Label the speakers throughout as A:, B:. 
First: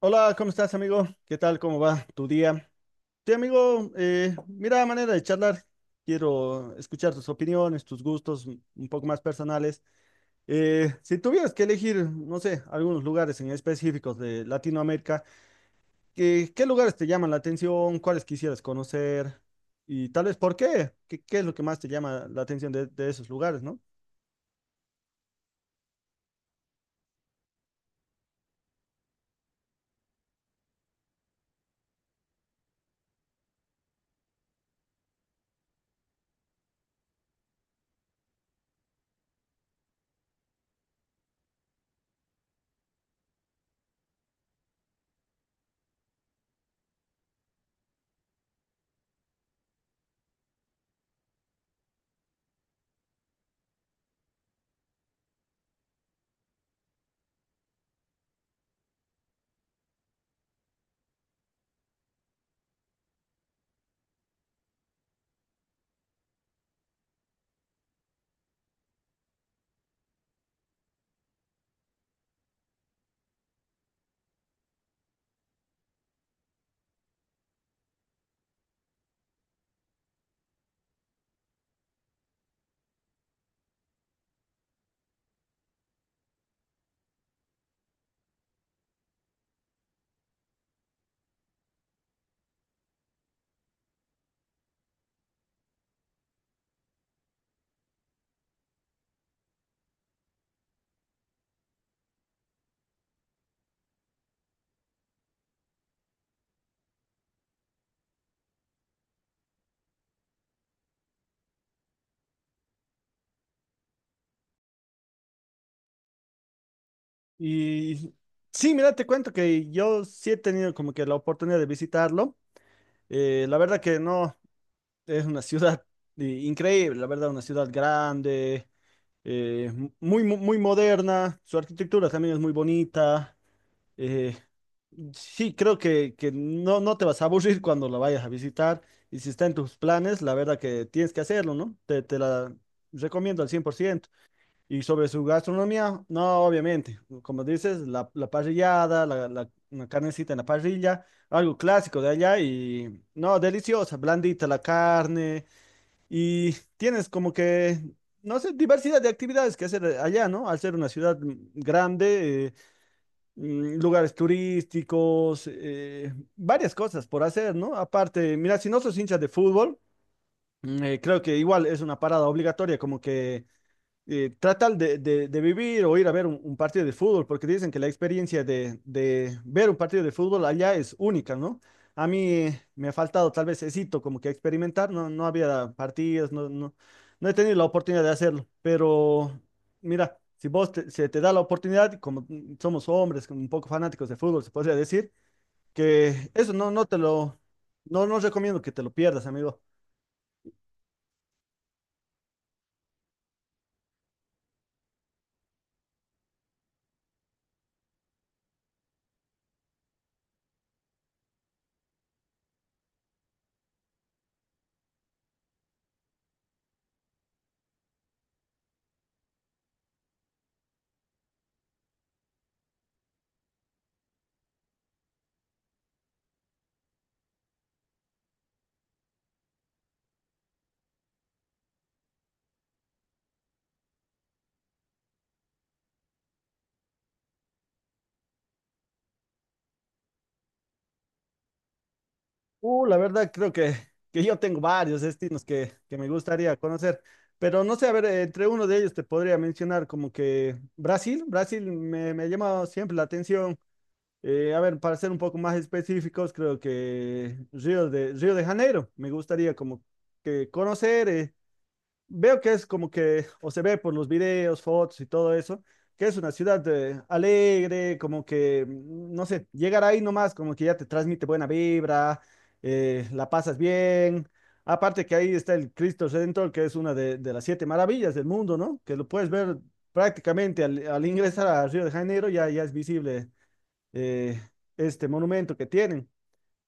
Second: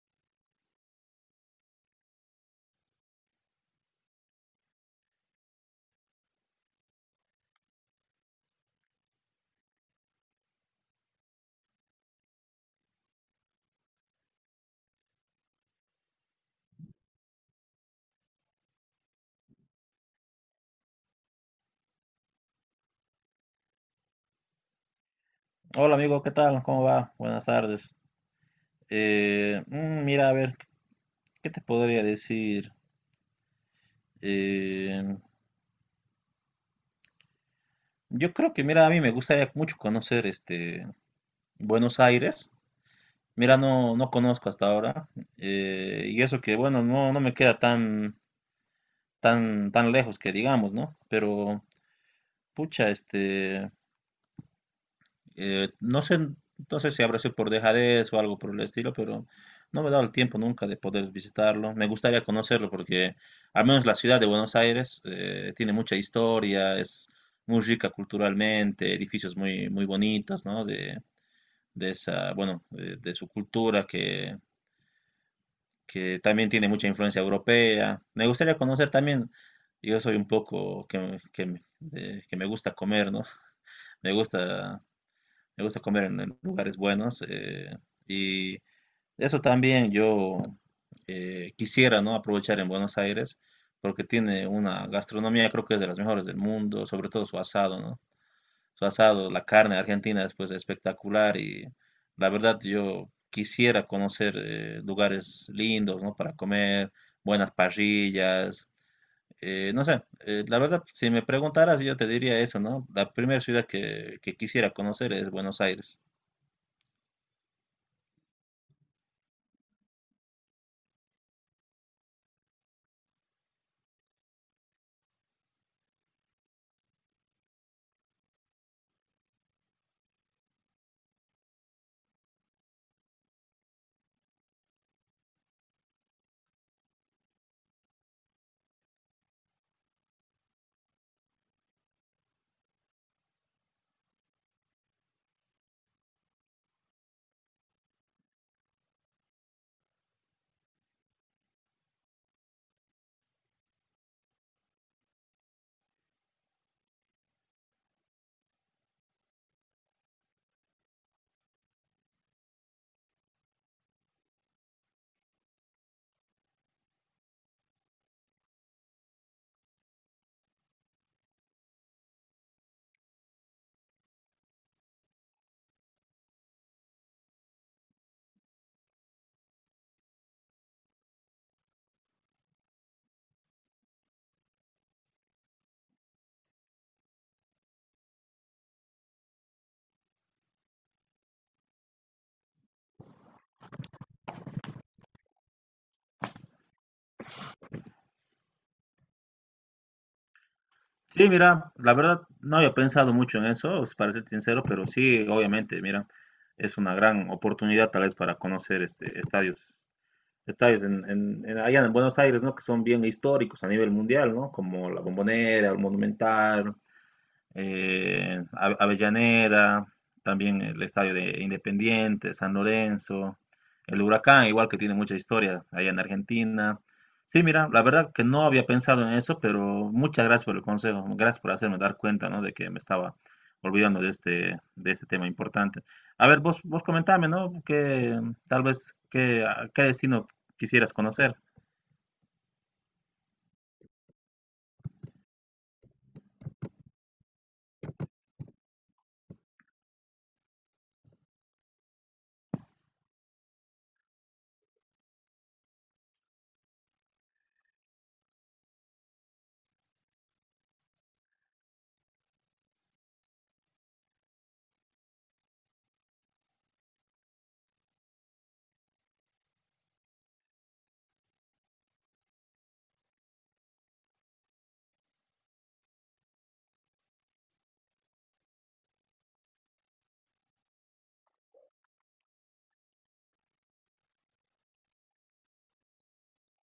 A: Hola, ¿cómo estás, amigo? ¿Qué tal? ¿Cómo va tu día? Sí, amigo, mira, manera de charlar. Quiero escuchar tus opiniones, tus gustos un poco más personales. Si tuvieras que elegir, no sé, algunos lugares en específicos de Latinoamérica, ¿qué lugares te llaman la atención? ¿Cuáles quisieras conocer? Y tal vez, ¿por qué? ¿Qué es lo que más te llama la atención de esos lugares, ¿no?
B: Hola amigo, ¿qué tal? ¿Cómo va? Buenas tardes. Mira, a ver, ¿qué te podría decir? Eh, yo creo que, mira, a mí me gustaría mucho conocer este Buenos Aires. Mira, no, no conozco hasta ahora. Y eso que, bueno, no, no me queda tan, tan, tan lejos que digamos, ¿no? Pero, pucha, no sé, no sé si habrá sido por dejadez o algo por el estilo, pero no me he dado el tiempo nunca de poder visitarlo. Me gustaría conocerlo porque al menos la ciudad de Buenos Aires tiene mucha historia, es muy rica culturalmente, edificios muy, muy bonitos, ¿no? De esa, bueno, de su cultura que también tiene mucha influencia europea. Me gustaría conocer también, yo soy un poco que me gusta comer, ¿no? Me gusta Me gusta comer en lugares buenos, y eso también yo quisiera, ¿no? Aprovechar en Buenos Aires porque tiene una gastronomía, creo que es de las mejores del mundo, sobre todo su asado, ¿no? Su asado, la carne argentina es pues espectacular y la verdad yo quisiera conocer lugares lindos, ¿no? Para comer, buenas parrillas, no sé, la verdad, si me preguntaras yo te diría eso, ¿no? La primera ciudad que quisiera conocer es Buenos Aires.
A: Y sí, mira, te cuento que yo sí he tenido como que la oportunidad de visitarlo. La verdad que no. Es una ciudad increíble, la verdad, una ciudad grande, muy, muy moderna, su arquitectura también es muy bonita. eh, sí, creo que no, no te vas a aburrir cuando la vayas a visitar, y si está en tus planes, la verdad que tienes que hacerlo, ¿no? Te la recomiendo al 100%. Y sobre su gastronomía, no, obviamente, como dices, la parrillada, una carnecita en la parrilla, algo clásico de allá y, no, deliciosa, blandita la carne. Y tienes como que, no sé, diversidad de actividades que hacer allá, ¿no? Al ser una ciudad grande, lugares turísticos, varias cosas por hacer, ¿no? Aparte, mira, si no sos hincha de fútbol, creo que igual es una parada obligatoria, como que tratan de, de vivir o ir a ver un partido de fútbol, porque dicen que la experiencia de ver un partido de fútbol allá es única, ¿no? A mí me ha faltado tal vez esito como que experimentar, no, no había partidos, no, no, no he tenido la oportunidad de hacerlo, pero mira, si vos se te da la oportunidad, como somos hombres, como un poco fanáticos de fútbol, se podría decir, que eso no, no te lo, no, no recomiendo que te lo pierdas, amigo.
B: Sí, mira, la verdad no había pensado mucho en eso, para ser sincero, pero sí, obviamente, mira, es una gran oportunidad tal vez para conocer este estadios, estadios allá en Buenos Aires, ¿no? Que son bien históricos a nivel mundial, ¿no? Como la Bombonera, el Monumental, Avellaneda, también el estadio de Independiente, San Lorenzo, el Huracán, igual que tiene mucha historia allá en Argentina. Sí, mira, la verdad que no había pensado en eso, pero muchas gracias por el consejo, gracias por hacerme dar cuenta, ¿no? De que me estaba olvidando de de este tema importante. A ver, vos, vos comentame, ¿no? Que tal vez qué, a qué destino quisieras conocer.
A: La verdad creo que yo tengo varios destinos que me gustaría conocer, pero no sé, a ver, entre uno de ellos te podría mencionar como que Brasil, Brasil me, me ha llamado siempre la atención. A ver, para ser un poco más específicos, creo que Río de Janeiro, me gustaría como que conocer. Veo que es como que, o se ve por los videos, fotos y todo eso, que es una ciudad alegre, como que, mm, no sé, llegar ahí nomás, como que ya te transmite buena vibra, la pasas bien. Aparte que ahí está el Cristo Redentor, que es una de las 7 maravillas del mundo, ¿no? Que lo puedes ver prácticamente al, al ingresar a Río de Janeiro, ya, ya es visible eh, este monumento que tienen.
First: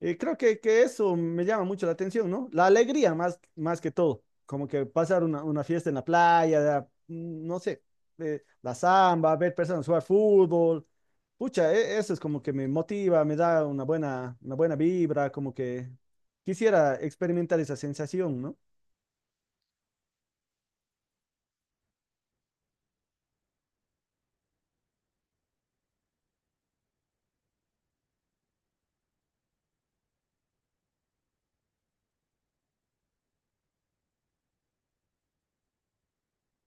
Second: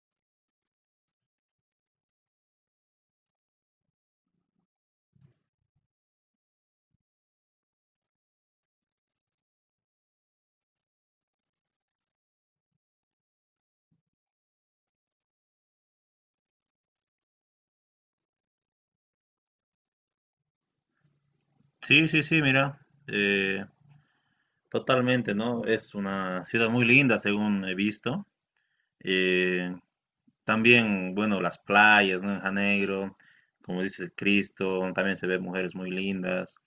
A: Creo que eso me llama mucho la atención, ¿no? La alegría más, más que todo, como que pasar una fiesta en la playa, mm, no sé, la samba, ver personas jugar fútbol, pucha, eso es como que me motiva, me da una buena vibra, como que quisiera experimentar esa sensación, ¿no?
B: Sí, sí, sí, mira, eh, totalmente, ¿no? Es una ciudad muy linda, según he visto. Eh, También, bueno, las playas, ¿no? En Janeiro, como dice Cristo, también se ve mujeres muy lindas.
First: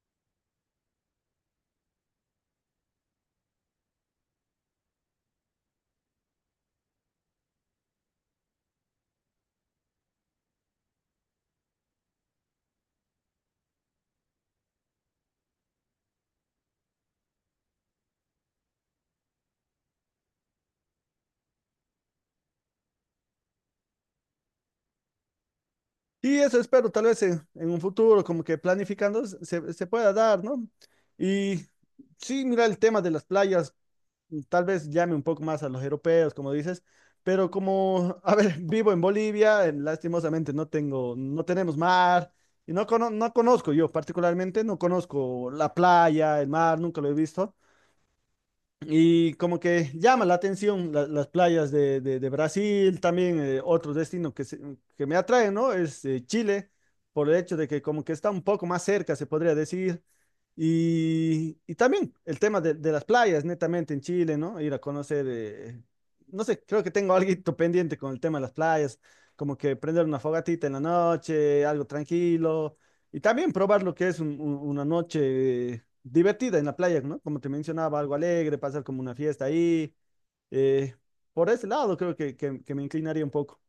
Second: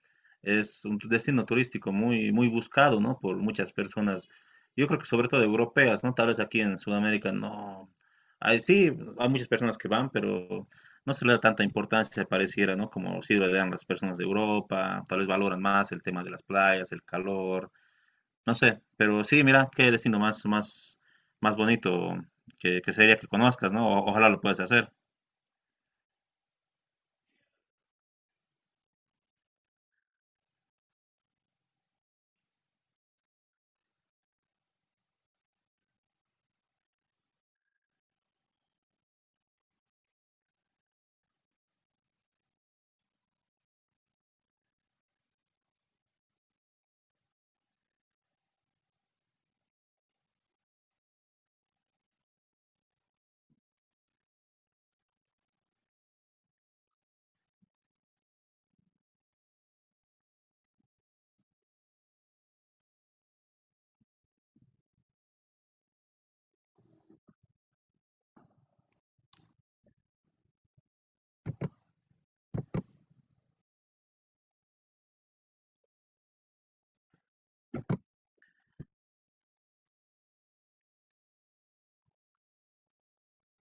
B: Es un destino turístico muy, muy buscado, ¿no? Por muchas personas. Yo creo que sobre todo europeas, ¿no? Tal vez aquí en Sudamérica no. Hay, sí, hay muchas personas que van, pero no se le da tanta importancia, pareciera, ¿no? Como sí le dan las personas de Europa, tal vez valoran más el tema de las playas, el calor, no sé, pero sí, mira, qué destino más, más, más bonito que sería que conozcas, ¿no? Ojalá lo puedas hacer.
A: Y eso espero tal vez en un futuro, como que planificando se, se pueda dar, ¿no? Y sí, mira el tema de las playas. Tal vez llame un poco más a los europeos, como dices, pero como, a ver, vivo en Bolivia, lastimosamente no tengo, no tenemos mar, y no, no conozco yo particularmente, no conozco la playa, el mar, nunca lo he visto. Y como que llama la atención las playas de, de Brasil, también otro destino que, que me atrae, ¿no? Es Chile, por el hecho de que como que está un poco más cerca, se podría decir. Y también el tema de las playas, netamente en Chile, ¿no? Ir a conocer, no sé, creo que tengo algo pendiente con el tema de las playas, como que prender una fogatita en la noche, algo tranquilo, y también probar lo que es una noche divertida en la playa, ¿no? Como te mencionaba, algo alegre, pasar como una fiesta ahí. eh, por ese lado creo que, que me inclinaría un poco.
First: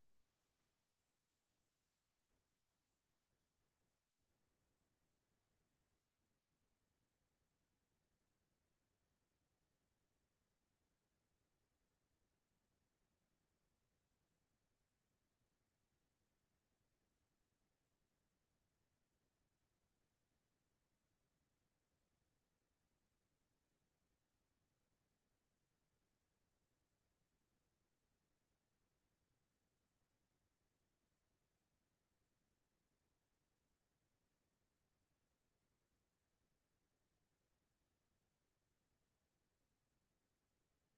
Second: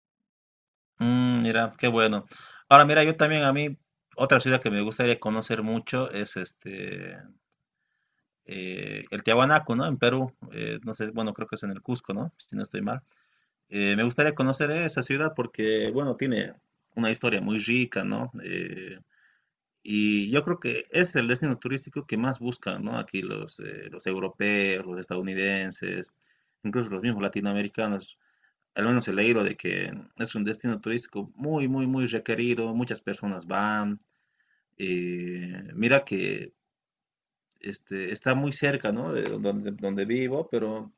B: Mm, mira, qué bueno. Ahora, mira, yo también a mí, otra ciudad que me gustaría conocer mucho es el Tiahuanaco, ¿no? En Perú, no sé, bueno, creo que es en el Cusco, ¿no? Si no estoy mal. Me gustaría conocer esa ciudad porque, bueno, tiene una historia muy rica, ¿no? Y yo creo que es el destino turístico que más buscan, ¿no? Aquí los europeos, los estadounidenses, incluso los mismos latinoamericanos. Al menos he leído de que es un destino turístico muy, muy, muy requerido. Muchas personas van. Mira que está muy cerca, ¿no? De donde, donde vivo, pero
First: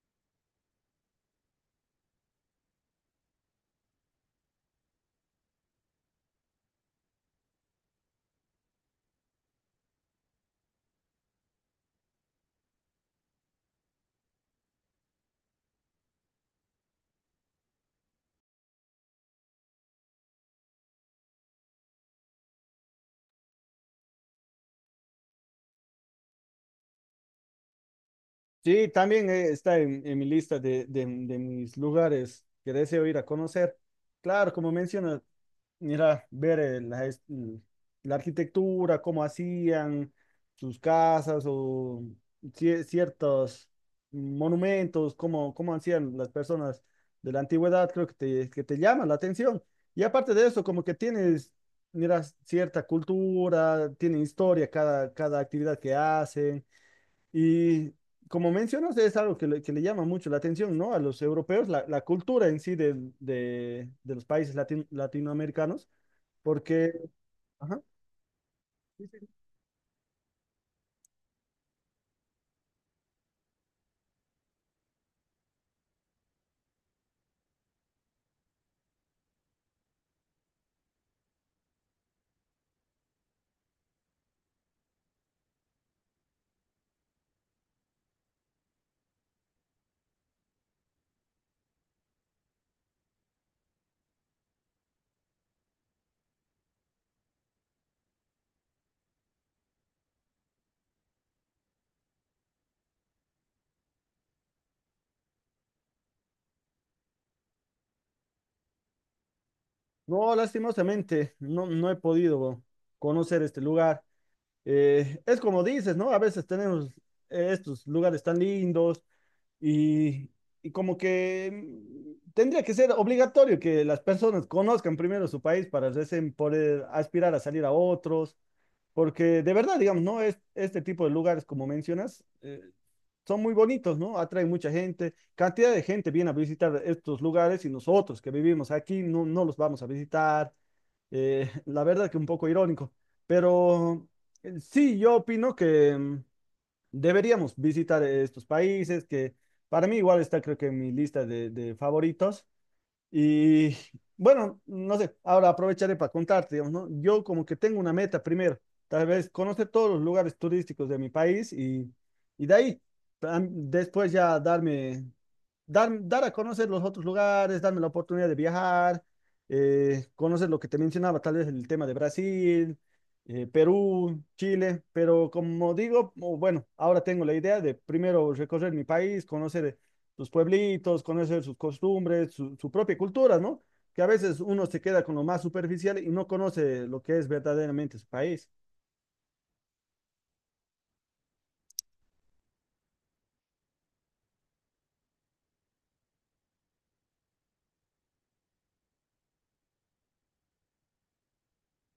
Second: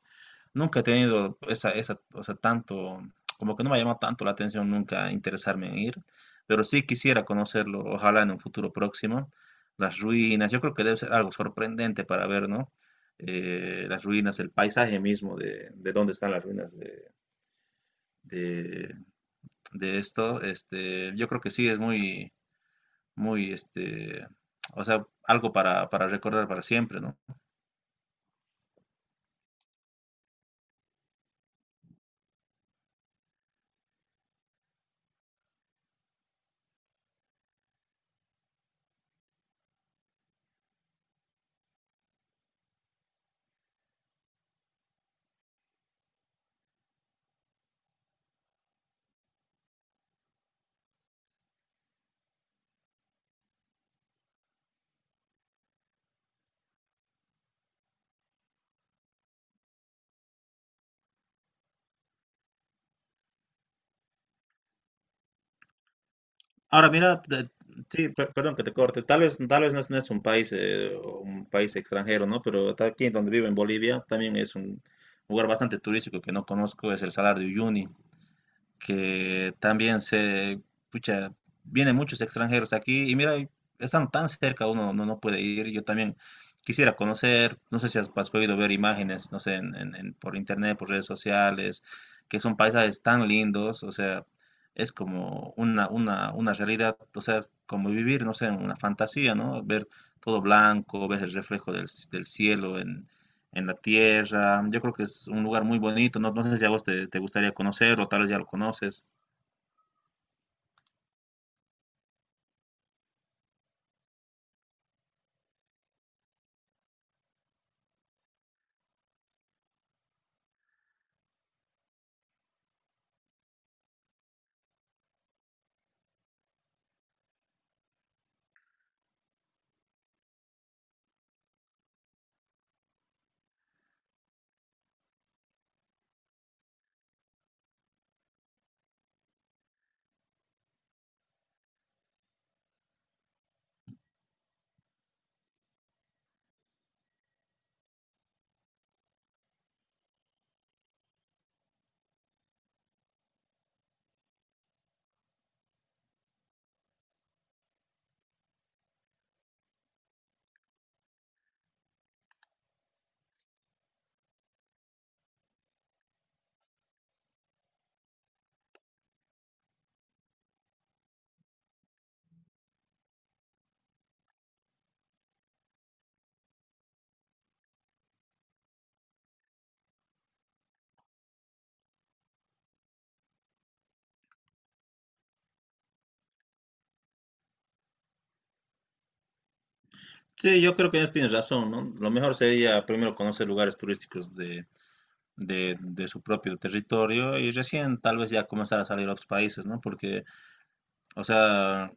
B: nunca he tenido esa, esa, o sea, tanto, como que no me ha llamado tanto la atención nunca interesarme en ir, pero sí quisiera conocerlo, ojalá en un futuro próximo. Las ruinas, yo creo que debe ser algo sorprendente para ver, ¿no? Las ruinas, el paisaje mismo de dónde están las ruinas de, yo creo que sí es muy, muy, este, o sea, algo para recordar para siempre, ¿no?
A: Sí, también está en mi lista de, de mis lugares que deseo ir a conocer. Claro, como mencionas, mira, ver la, la arquitectura, cómo hacían sus casas o ciertos monumentos, cómo, cómo hacían las personas de la antigüedad, creo que te llama la atención. Y aparte de eso, como que tienes, mira, cierta cultura, tiene historia cada, cada actividad que hacen. Y como mencionas, es algo que le llama mucho la atención, ¿no? A los europeos, la cultura en sí de los países latinoamericanos
B: Ahora
A: porque,
B: mira, de-
A: ajá,
B: sí, perdón que te corte,
A: sí, sí.
B: tal vez no es, no es un país extranjero, ¿no? Pero aquí donde vivo en Bolivia también es un lugar bastante turístico que no conozco, es el Salar de Uyuni que también se, pucha, vienen muchos extranjeros aquí y mira, y están tan cerca, uno no, no puede ir. Yo también quisiera conocer, no sé si has, has podido ver imágenes, no sé, por internet, por redes sociales, que son paisajes tan lindos, o sea, es como una realidad, o sea, como vivir, no sé, en una fantasía, ¿no? Ver todo blanco, ves el reflejo del, del cielo en la tierra. Yo creo que es un lugar muy bonito. No, no sé si a vos te, te gustaría conocerlo, tal vez ya lo conoces.
A: No, lastimosamente, no, no he podido conocer este lugar. Es como dices, ¿no? A veces tenemos estos lugares tan lindos y, y como que tendría que ser obligatorio que las personas conozcan primero su país para recién poder aspirar a salir a otros. Porque de verdad, digamos, ¿no? Es, este tipo de lugares, como mencionas, son muy bonitos, ¿no? Atraen mucha gente. Cantidad de gente viene a visitar estos lugares y nosotros que vivimos aquí no, no los vamos a visitar. La verdad que un poco irónico, pero sí, yo opino que deberíamos visitar estos países, que para mí igual está creo que en mi lista de favoritos. Y bueno, no sé, ahora aprovecharé para contarte, digamos, ¿no? Yo como que tengo una meta primero, tal vez conocer todos los lugares turísticos de mi país y de ahí, después ya darme dar a conocer los otros lugares, darme la oportunidad de viajar, conocer lo que te mencionaba, tal vez el tema de Brasil, Perú, Chile, pero como digo, o bueno, ahora tengo la idea de primero recorrer mi país, conocer sus pueblitos, conocer sus costumbres, su propia cultura, ¿no? Que a veces uno se queda con lo más superficial y no conoce lo que es verdaderamente su país.
B: Sí, yo creo que ellos tienes razón, ¿no? Lo mejor sería primero conocer lugares turísticos de su propio territorio y recién tal vez ya comenzar a salir a otros países, ¿no? Porque, o sea,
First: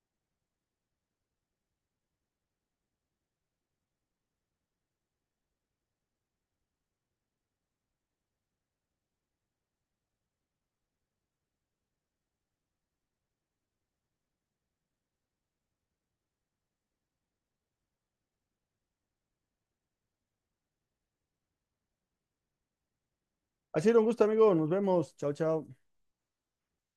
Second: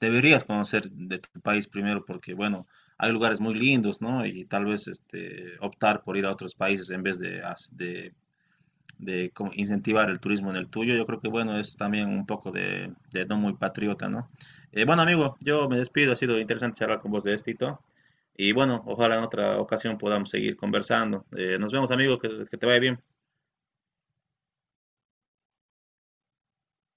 B: deberías conocer de tu país primero porque, bueno, hay lugares muy lindos, ¿no? Y tal vez este, optar por ir a otros países en vez de, de como incentivar el turismo en el tuyo, yo creo que bueno, es también un poco de no muy patriota, ¿no? Bueno, amigo, yo me despido, ha sido interesante charlar con vos de esto y bueno, ojalá en otra ocasión podamos seguir conversando. Nos vemos, amigo, que te vaya bien.
A: Ha sido un gusto, amigo. Nos vemos. Chao, chao.